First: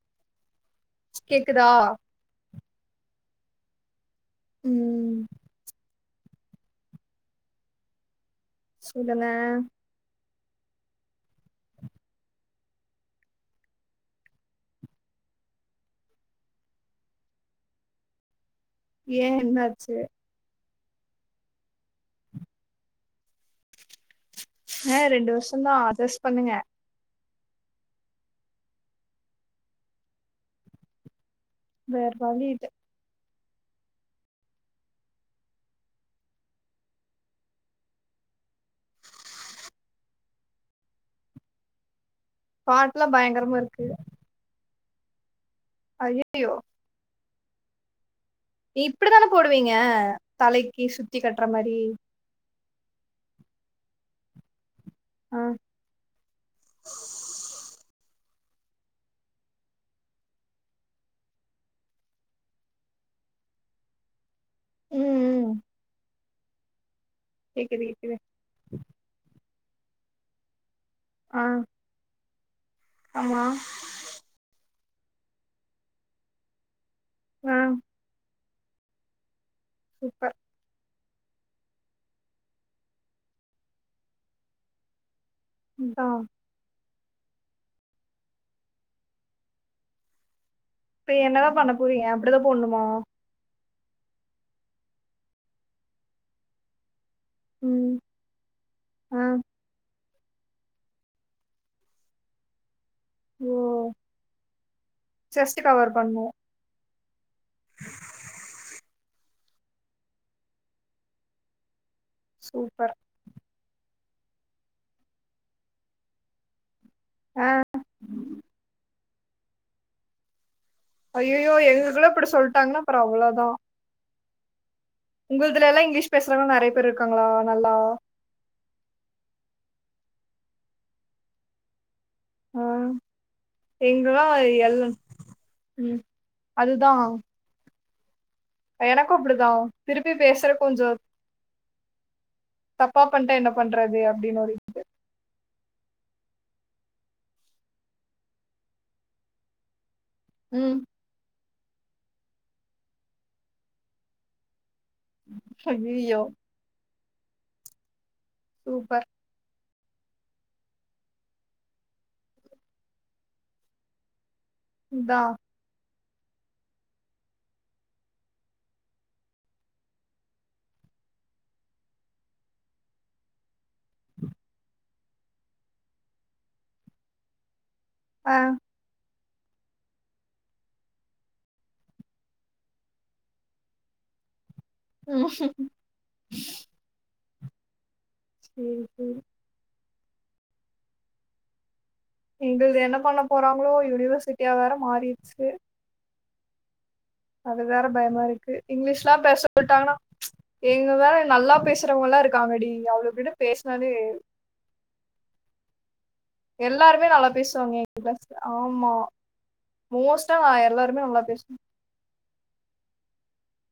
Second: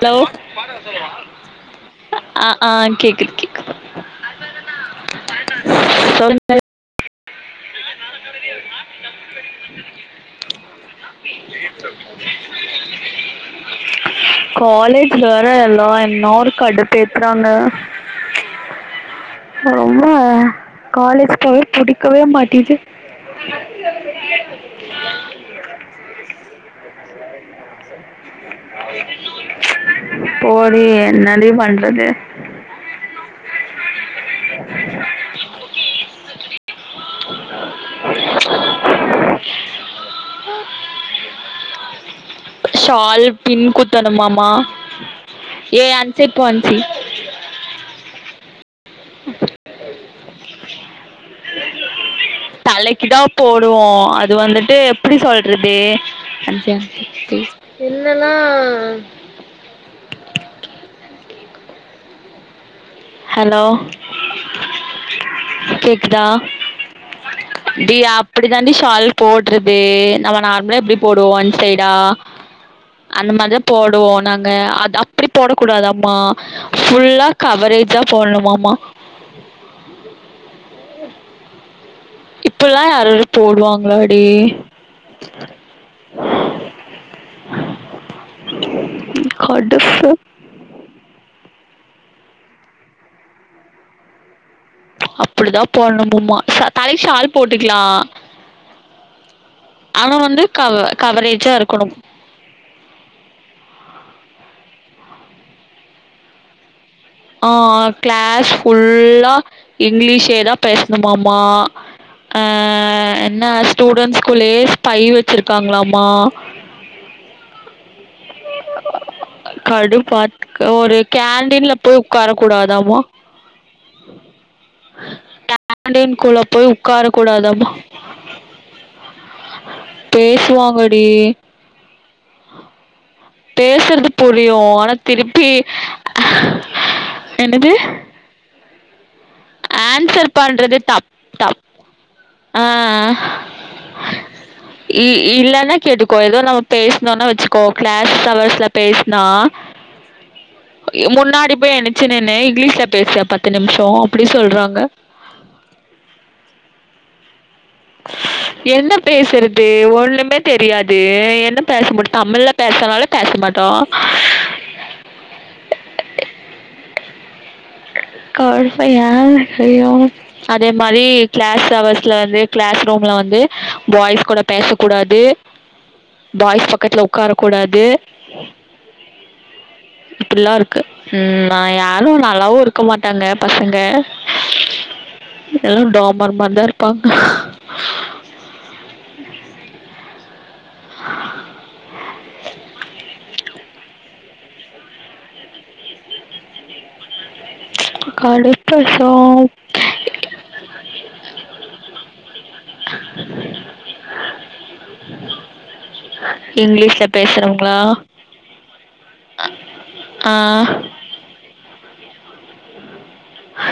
hello கேக்குதா ஆ ஆ கேக்குது கேக்குது ம் [inaudible] சொல்லுங்க காலேஜ்ல வேற எல்லா என்ன ஒரு கடுப்பேத்தறாங்க ஏ என்னாச்சு ரொம்ப காலேஜ் போவே புடிக்கவே மாட்டிது என்ன ரெண்டு வருஷ தா அட்ஜஸ் பண்ணுங்க போடி என்னடி பண் வேற வலி இல்ல பாட்டுலா ஷால் பயங்கரமா பின் இருக்கு குத்தணும்மமா ஏ ஐயையோ [unintelligible] இப்டித்தானே போடுவீங்க தலைக்கு சுத்தி கட்டுற மாரி தலைக்கிதா போடுவோ அது வந்துட்டு எப்டி ஆ சொல்றது என்னனா ஹலோ ம் ம் கேக்குதா கேக்குது கேக்குது [inaudible] அப்டி தாண்டி ஷால் போட்றது நம்ம நார்மலா எப்டி போடுவோ ஆ ஒன் சைடா அந்த ஆமா மாரிதா போடுவோ நாங் க அது அப்டி போட கூடாதாம்மா ஃபுல்லா ஆ கவரேஜா போடணுமாமா சூப்பர் இப்பில்லா யாராது போடுவாங்களா டி அதா [inaudible] இப்ப என்னதா பண்ண போறீங்க அப்டிதா போட்னுமோ அப்டிதான் போடணும்மும்மா தலைக்கு சால் போட்டுகலா ம் ஆ ஆனா வந்து கவ கவரேஜா இருக்கணும் ஓ செஸ்ட்டு கவர் பண்ணு ஆ கிளாஸ் ஃபுல்லா இங்கிலீஷே தா பேசணுமாமா ஆ சூப்பர் என்னா ஸ்டூடண்ட்ஸ்குள்ளே ஸ்பை வச்சிருக்காங்களமா ஆ கடுபாத்துக ஒரு ஐயையோ கேண்டின்ல போய் எங்களுக்குள்ள இப்டி உக்கார சொல்ட்டாங்கன்னா கூடாதாமா அப்றோ அவ்ளோதா உங்கள்துல எல்லா இங்கிலீஷ் கேண்டீன் குள்ள பேசுறவங்க நெறைய போய் பேர் உக்கார இருக்காங்களா கூடாதமா நல்லா பேசுவாங்கடி ஆ பேசுறது எங்கல்லா புரியு எல் ஆனா திருப்பி ம் அதுதா என்னது எனக்கு அப்டிதா திருப்பி ஆன்சர் பேசுற பண்றது கொஞ்சோ தப் தப் ஆ தப்பா பண்ட்டா என்ன பண்றது அப்டின்னு ஒரு இது இ இல்லன்னா கேட்டுக்கோ ஏதோ நம்ம பேசணோனா வச்சுகோ க்ளாஸ் அவர்ஸ்ல பேஸ்னா ம் முன்னாடி போய் ஏன்ச்சு நின்னே இங்கிலீஷ்ல பேசு பத்து நிமிஷோ அப்டி சொல்றாங்க அய்யய்யோ என்ன சூப்பர் பேசுறது அது ஒண்ணுமே தெரியாது என்ன பேச முடியு தமிழ்ல பேசனால பேச மாட்டோ இந்தா கா [unintelligible] அதே மாரி க்ளாஸ் ஹவர்ஸ்ல வந்து க்ளாஸ் ரூம்ல வந்து பாய்ஸ் கூட பேசக்க கூடாது பாய்ஸ் பக்கத்துல உக்கார கூடாது ஆ இப்படிலா இருக்கு ம் நா யாரு நல்லாவு இருக்க மாட்டாங்க பசங்க ம் எல்லா டோமர் மாரிதா இருப்பாங்க சரி சரி [inaudible] இங்க இது என்ன பண்ண போகறாங்களோ யூனிவர்சிட்டியா வேற மாறிடுச்சு அது வேற பயமா இருக்கு கடுப்பு சோ இங்கிலீஷ்லா பேச சொல்டாங்கனா இங்க வேற நல்லா பேசுறவங்கலா இருக்காங்கடி அவ்லுங்க கிட்ட பேசுனாவே [inaudible] இங்கிலீஷ்ல எல்லாருமே நல்லா பேசுவாங்க எங்க கிளாஸ்ல ஆமா அ மோஸ்டா நா எல்லாருமே நல்லா பேசுவ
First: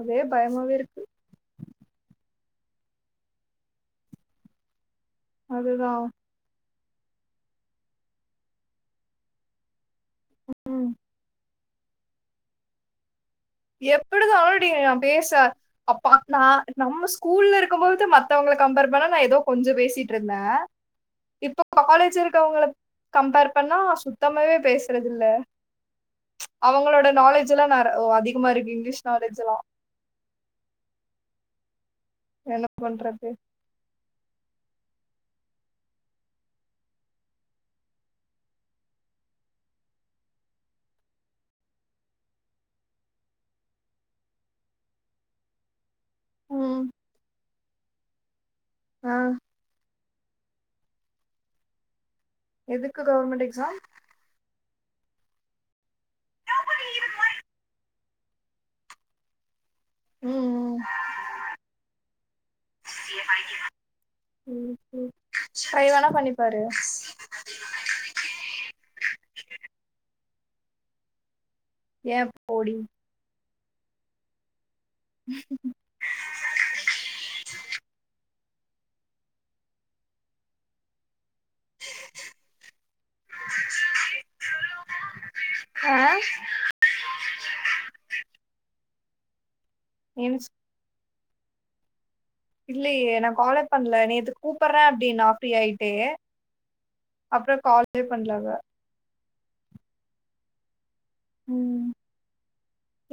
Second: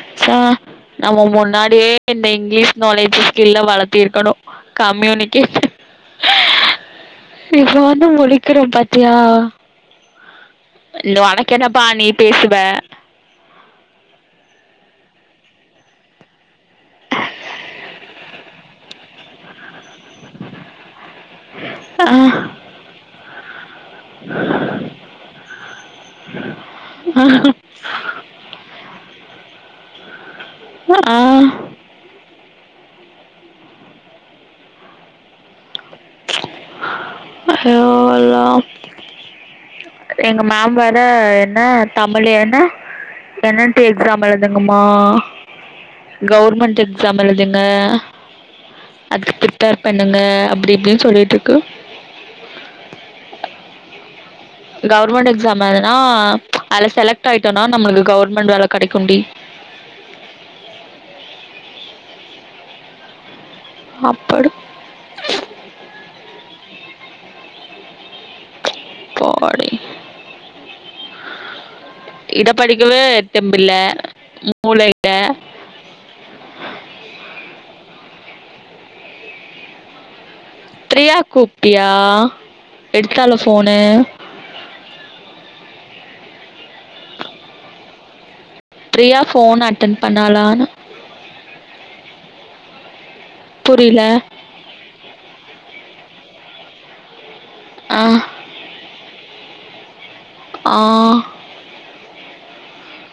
அதே ச பயமாவே இருக்கு நம்ம முன்னா டியே இந்த இங்கிலீஷ் நாலேஜ் ஸ்கில்ல வளத்திருக்கணு கம்யூனிகே அதுதா இப்ப வந்து முழிக்குறோ பாத்தியா இ உனக்கென்னப்பா நீ பேசுவ எப்படிதா டி நா பேச அப்பா நா நம்ம ஸ்கூல்ல இருக்கும்போது மத்தவங்க கம்பேர் பண்ண நா ஏதோ கொஞ்ச பேசிட் ட்ருந்தே இப்போ ஆ காலேஜ் இருக்கவங்களுக்கு கம்பேர் பண்ணா சுத்தமாவே பேசுறது இல்ல அவங்களோட நாலேஜெல்லா நெற ஒ அதிகமா இருக்கு இங்க்லீஷ் நாலேஜ் எல்லா ஆ என்ன பண்றது ஹலோ அலோ எங்க மேம் வேற என்ன தமிழ் என்ன டெனன்ட்டு எக்ஸாம் எழுதுங்கம்மா கவுர்மெண்ட் ம் எக்ஸாம் எழுதுங்க ஆ அதுக்கு ப்ரிப்பேர் பண்ணுங்க அப்டி இப்டின் சொல்லிட்ருக்கு எதுக்கு கவுர்மெண்ட் எக்ஸாம் கவுர்மெண்ட் எக்ஸாம் எழ்த்ன்னா அல்ல செலக்ட் ஆயிட்டோனா நம்மளுக்கு கவுர்மெண்ட் வேல கெடைக்குண்டி ம் ம் அப்பாடி ம் ட்ரை வேணா பண்ணிப்பாரு போடி ஏ இத போடி படிக்கவே தெம்பில்ல மூளை ம் ப்ரியா கூப்டியா எடுத்தாலா ஃபோனு ஆ ப்ரியா ஃபோன் அட்டன் எனக்கு பண்ணலானு இல்லையே நா காலே பண்ல நீ எதுக் கூப்பற்றே அப்டீனா ஃப்ரீ ஆய்ட்டு அப்றொ ஆ காலே பண்ல அவ ஆ ம்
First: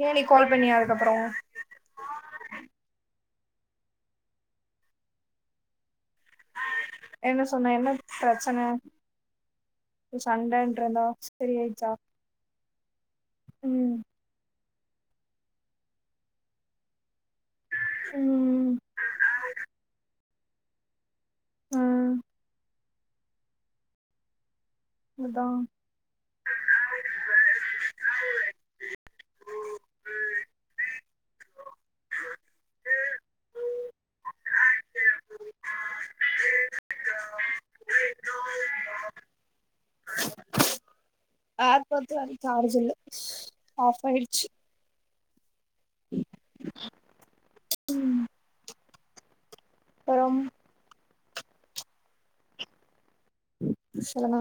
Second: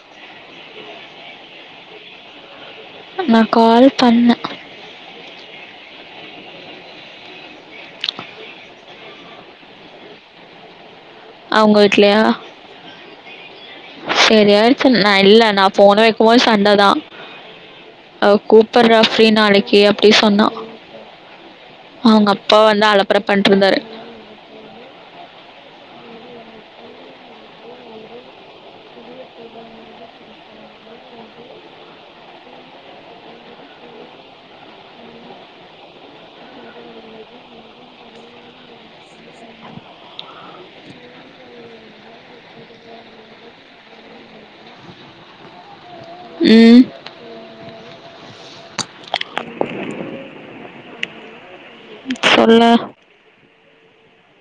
ஏ நீ கால் பண்ணிய அதுக்கப்பறோ நா கால் பண்ண என்ன சொன்ன என்ன ப்ரெச்சன எது சண்டன்டுருந்தா அவுங்க வீட்லயா ம் செரியாய்டிச்சுன் நா இல்ல நா ஃபோனு வெக்கும்போது சண்டதா அவ ம் கூப்பர்றா ஃப்ரீ நாளைக்கு அப்டி சொன்னா ஆ அவுங்க அப்பா வந்து அலப்பற பண்ட்டுருந்தாரு அதா அ ஏர் பட்ஸு வேற சார்ஜ் இல்ல ஆஃப் ஆயிடுச்சு ம் ம் அப்பறம் சொல்லு சொல்லுனா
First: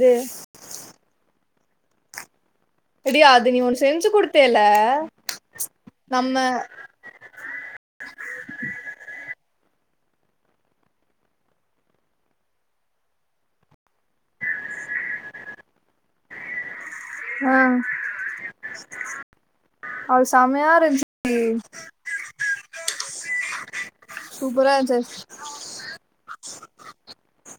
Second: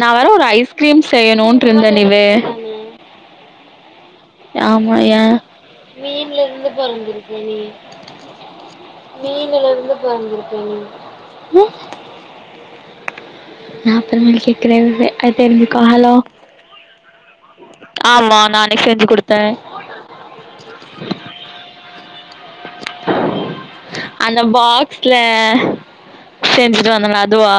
நா வேற ஒரு ஐஸ்கிரீம் செய்யணுன்ட்ருந்தே நிவே எடி அது நீ ஒன் செஞ்சு குடுத் ஆமா ஏ மீன்லெந்து பொறஞ்சிருக்க நீ மீனுலருந்து பொறந்திருக்க நீ அ நாப்பது மினி கேக்குறே விவ்வே அத் தெரிஞ்சிக்கோ ஹலோ ஆமா நானே செஞ்சு குடுத்தே அ அது சம்மையாருந்ச்சுடி அந்த சூப்பரா இருந்துச்சு பாக்ஸ்ல செஞ்சுட்டு வந்தேல அதுவா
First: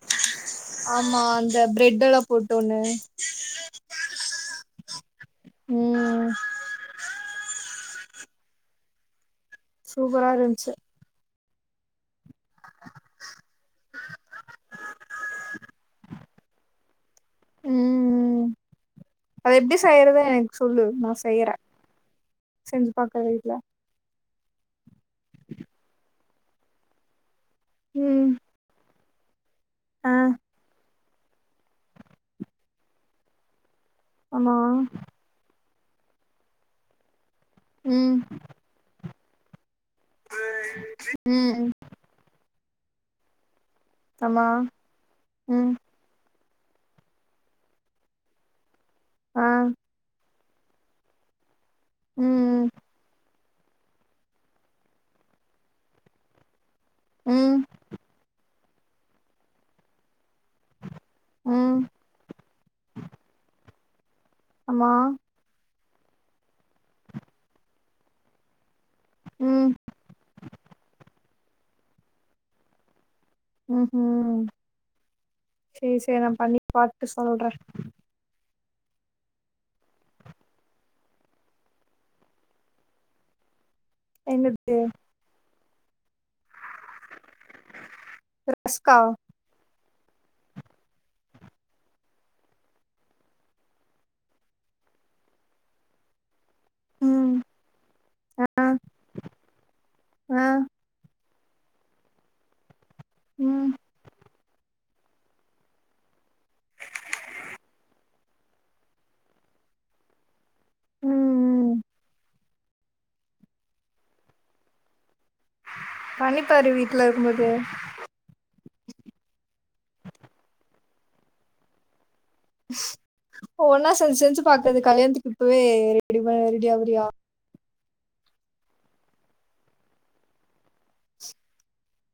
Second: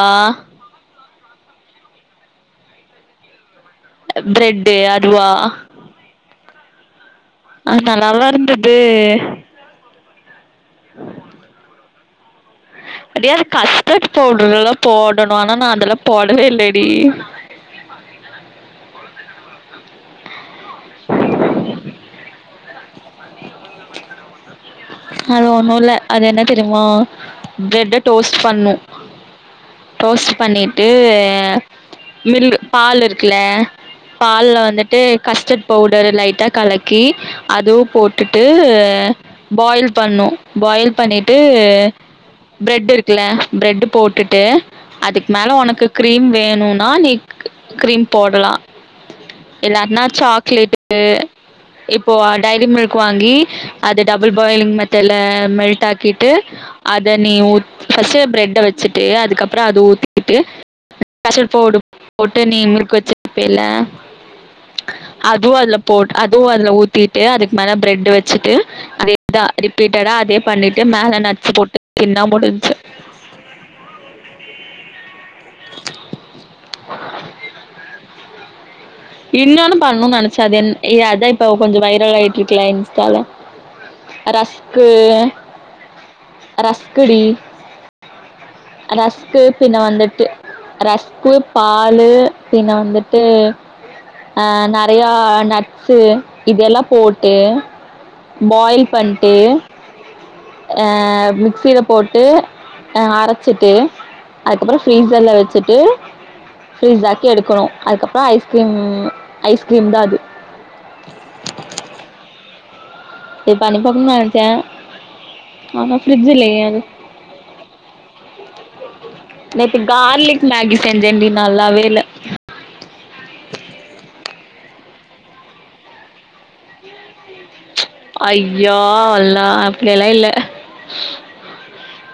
ஆமா அந்த பிரட்டுல போட்டு ஒண்ணு பிரெட்டு அதுவா உம் அ நல்லாருந்தது சூப்பராருந்துச்சு அடியே அது கஷ்டட் போடுறதுல்லா போடணு ஆனா நா அதெல்லா போடவே இல்லடி ம் அது எப்டி செய்யறது எனக்கு சொல்லு நா செய்யறே செஞ்சு பாக்குறே வீட்ல அது ஒண்ணு இல்ல அது என்ன தெரியுமா பிரெட்ட ம் டோஸ்ட் பண்ணணு ஆ ஃடோஸ்ட் பண்ணிட்டு மில் பால்லிருக்குல ஆமா பால்ல வந்துட்டு கஸ்டர்ட் பவுடரு லைட்டா கலக்கி அதுவு ம் போட்டுட்டு பாயில் பண்ணு பாயில் பண்ணிட்டு ம் பிரெட் இருக்குல பிரெட் போட்டுட்டு ஆமா அதுக்கு மேல ம் உனக்கு கீரிம் வேணுனா நீ கீரிம் போடலா ஆ இல்லாட்டினா சாக்லேட்டு இப்போ ம் டைரி மில்க் வாங்கி அத டபுள் பாய்லிங் மெத்தடுல்ல மெல்ட் ஆக்கிட்டு அத நீ ம் ஊத் ஃபர்ஸ்ட்டு ப்ரெட்ட வச்சுட்டு அதுக்கப்றோ அத ஊத் திட்டு கெசர் ம் பவுடர் போட்டு நீ முருக் வச்சுருப்பைல ஆமா அதுவு அதுல போட்டு அதுவு அதுல ஊத்திட்டு அதுக்கு மேல ப்ரெட்டு வச்சுட்டு அதே ம் ரிப்பீட்டடா அதே பண்ணிட்டு மேல நட்ஸ் போட்டு திண்ணா முடிஞ்சு ம்ஹீம் சேரி சேரி நா பண்ணி பாத்துட்டு சொல்றே இன்னொன்னு பண்ணுனு நெனச்சே அது என் அதா இப்ப கொஞ்சோ வைரலாயிட்டுருக்குல இன்ஸ்டால என்னது ரஸ்க்கு ரஸ்க்குடி ரஸ்கா ரஸ்க்கு பின்ன வந்துட்டு ரஸ்கு பால் பின்ன வந்துட்டு ஆ நெறையா நட்ஸ் இதெல்லா போட்டு ம் பாயில் பண்ட்டு ஆ அ ஆ மிக்சில போட்டு ம் அரச்சிட்டு அதுக்கப்றோ ஃபீரிஸர்ல வச்சுட்டு ஃபீரிஸாக்கி எடுக்கணு அதுக்கப்றோ ஐஸ் கீரிம் ஐஸ் கிரீம் தாது உம் இது பண்ணி பாக்கணுனு ஆச ஆமா ஃப்ரி்ஜ்ஜு இல்லையே பண்ணிப்பாரு து வீட்ல இருக்கும்போது நேத்து கார்லிக் மேகி செஞ்சேன்டி நல்லாவே இல்ல ஒவ்வொண்ணா செஞ்சு செஞ்சு பாக்குறது கல்யாணத்துக்கு இப்பவே ரெடிவு ரெடி ஆகுறியா ஐயோ அல்லா அப்டியெல்லா இல்ல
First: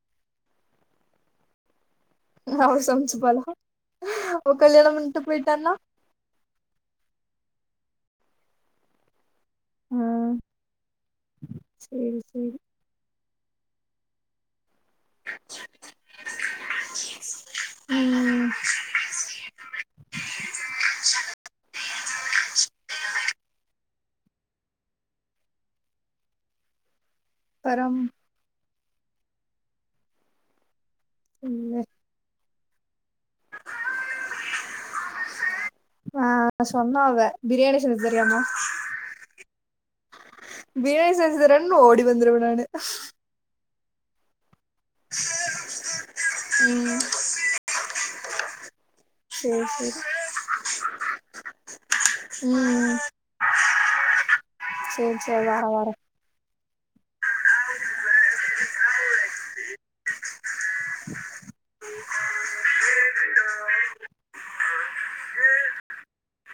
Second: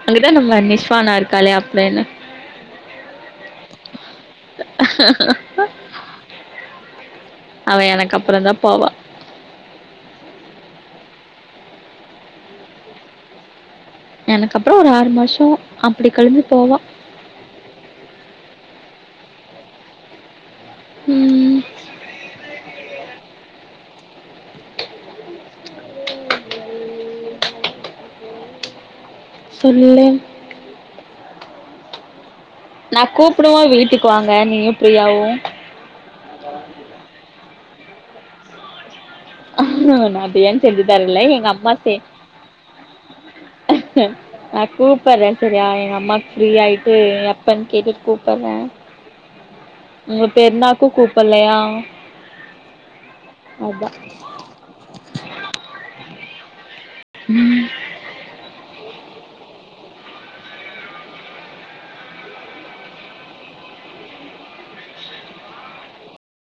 அங்கதா நம்ம நிஷ்வானா இருக்காளே அப்றோ என்ன அவ சமச்சுபாளா அவ எனக்கு அப்றோதா போவா மு சேரி சேரி எனக் அப்றோ ஒரு ஆறு மாசோ அப்டி கெளம்பி போவா உம் உம் பறம் சொல்லு இல்ல நா கூப்புடும்போ வீட்டுக்கு வாங்க நீயு பிரியாவு ஆ சொன்ன அவ பிரியாணி செஞ்சு தரியாமா நா பிரியாணி செஞ்சு பிரியாணி தரல செஞ்சு எங்க தரன் அம்மா செ ஓடி வந்துருவே நானு நா கூப்பட்றே செரியா எங்க அம்மாக்கு ஃப்ரீய ஆயிட்டு ம் எப்பன் கேட்டுட்டு கூப்பட்றே சேரி சேரி உங்க பெருனாக்க கூப்பல்லையா ம் அதா சேரி சேரி வார வார ம்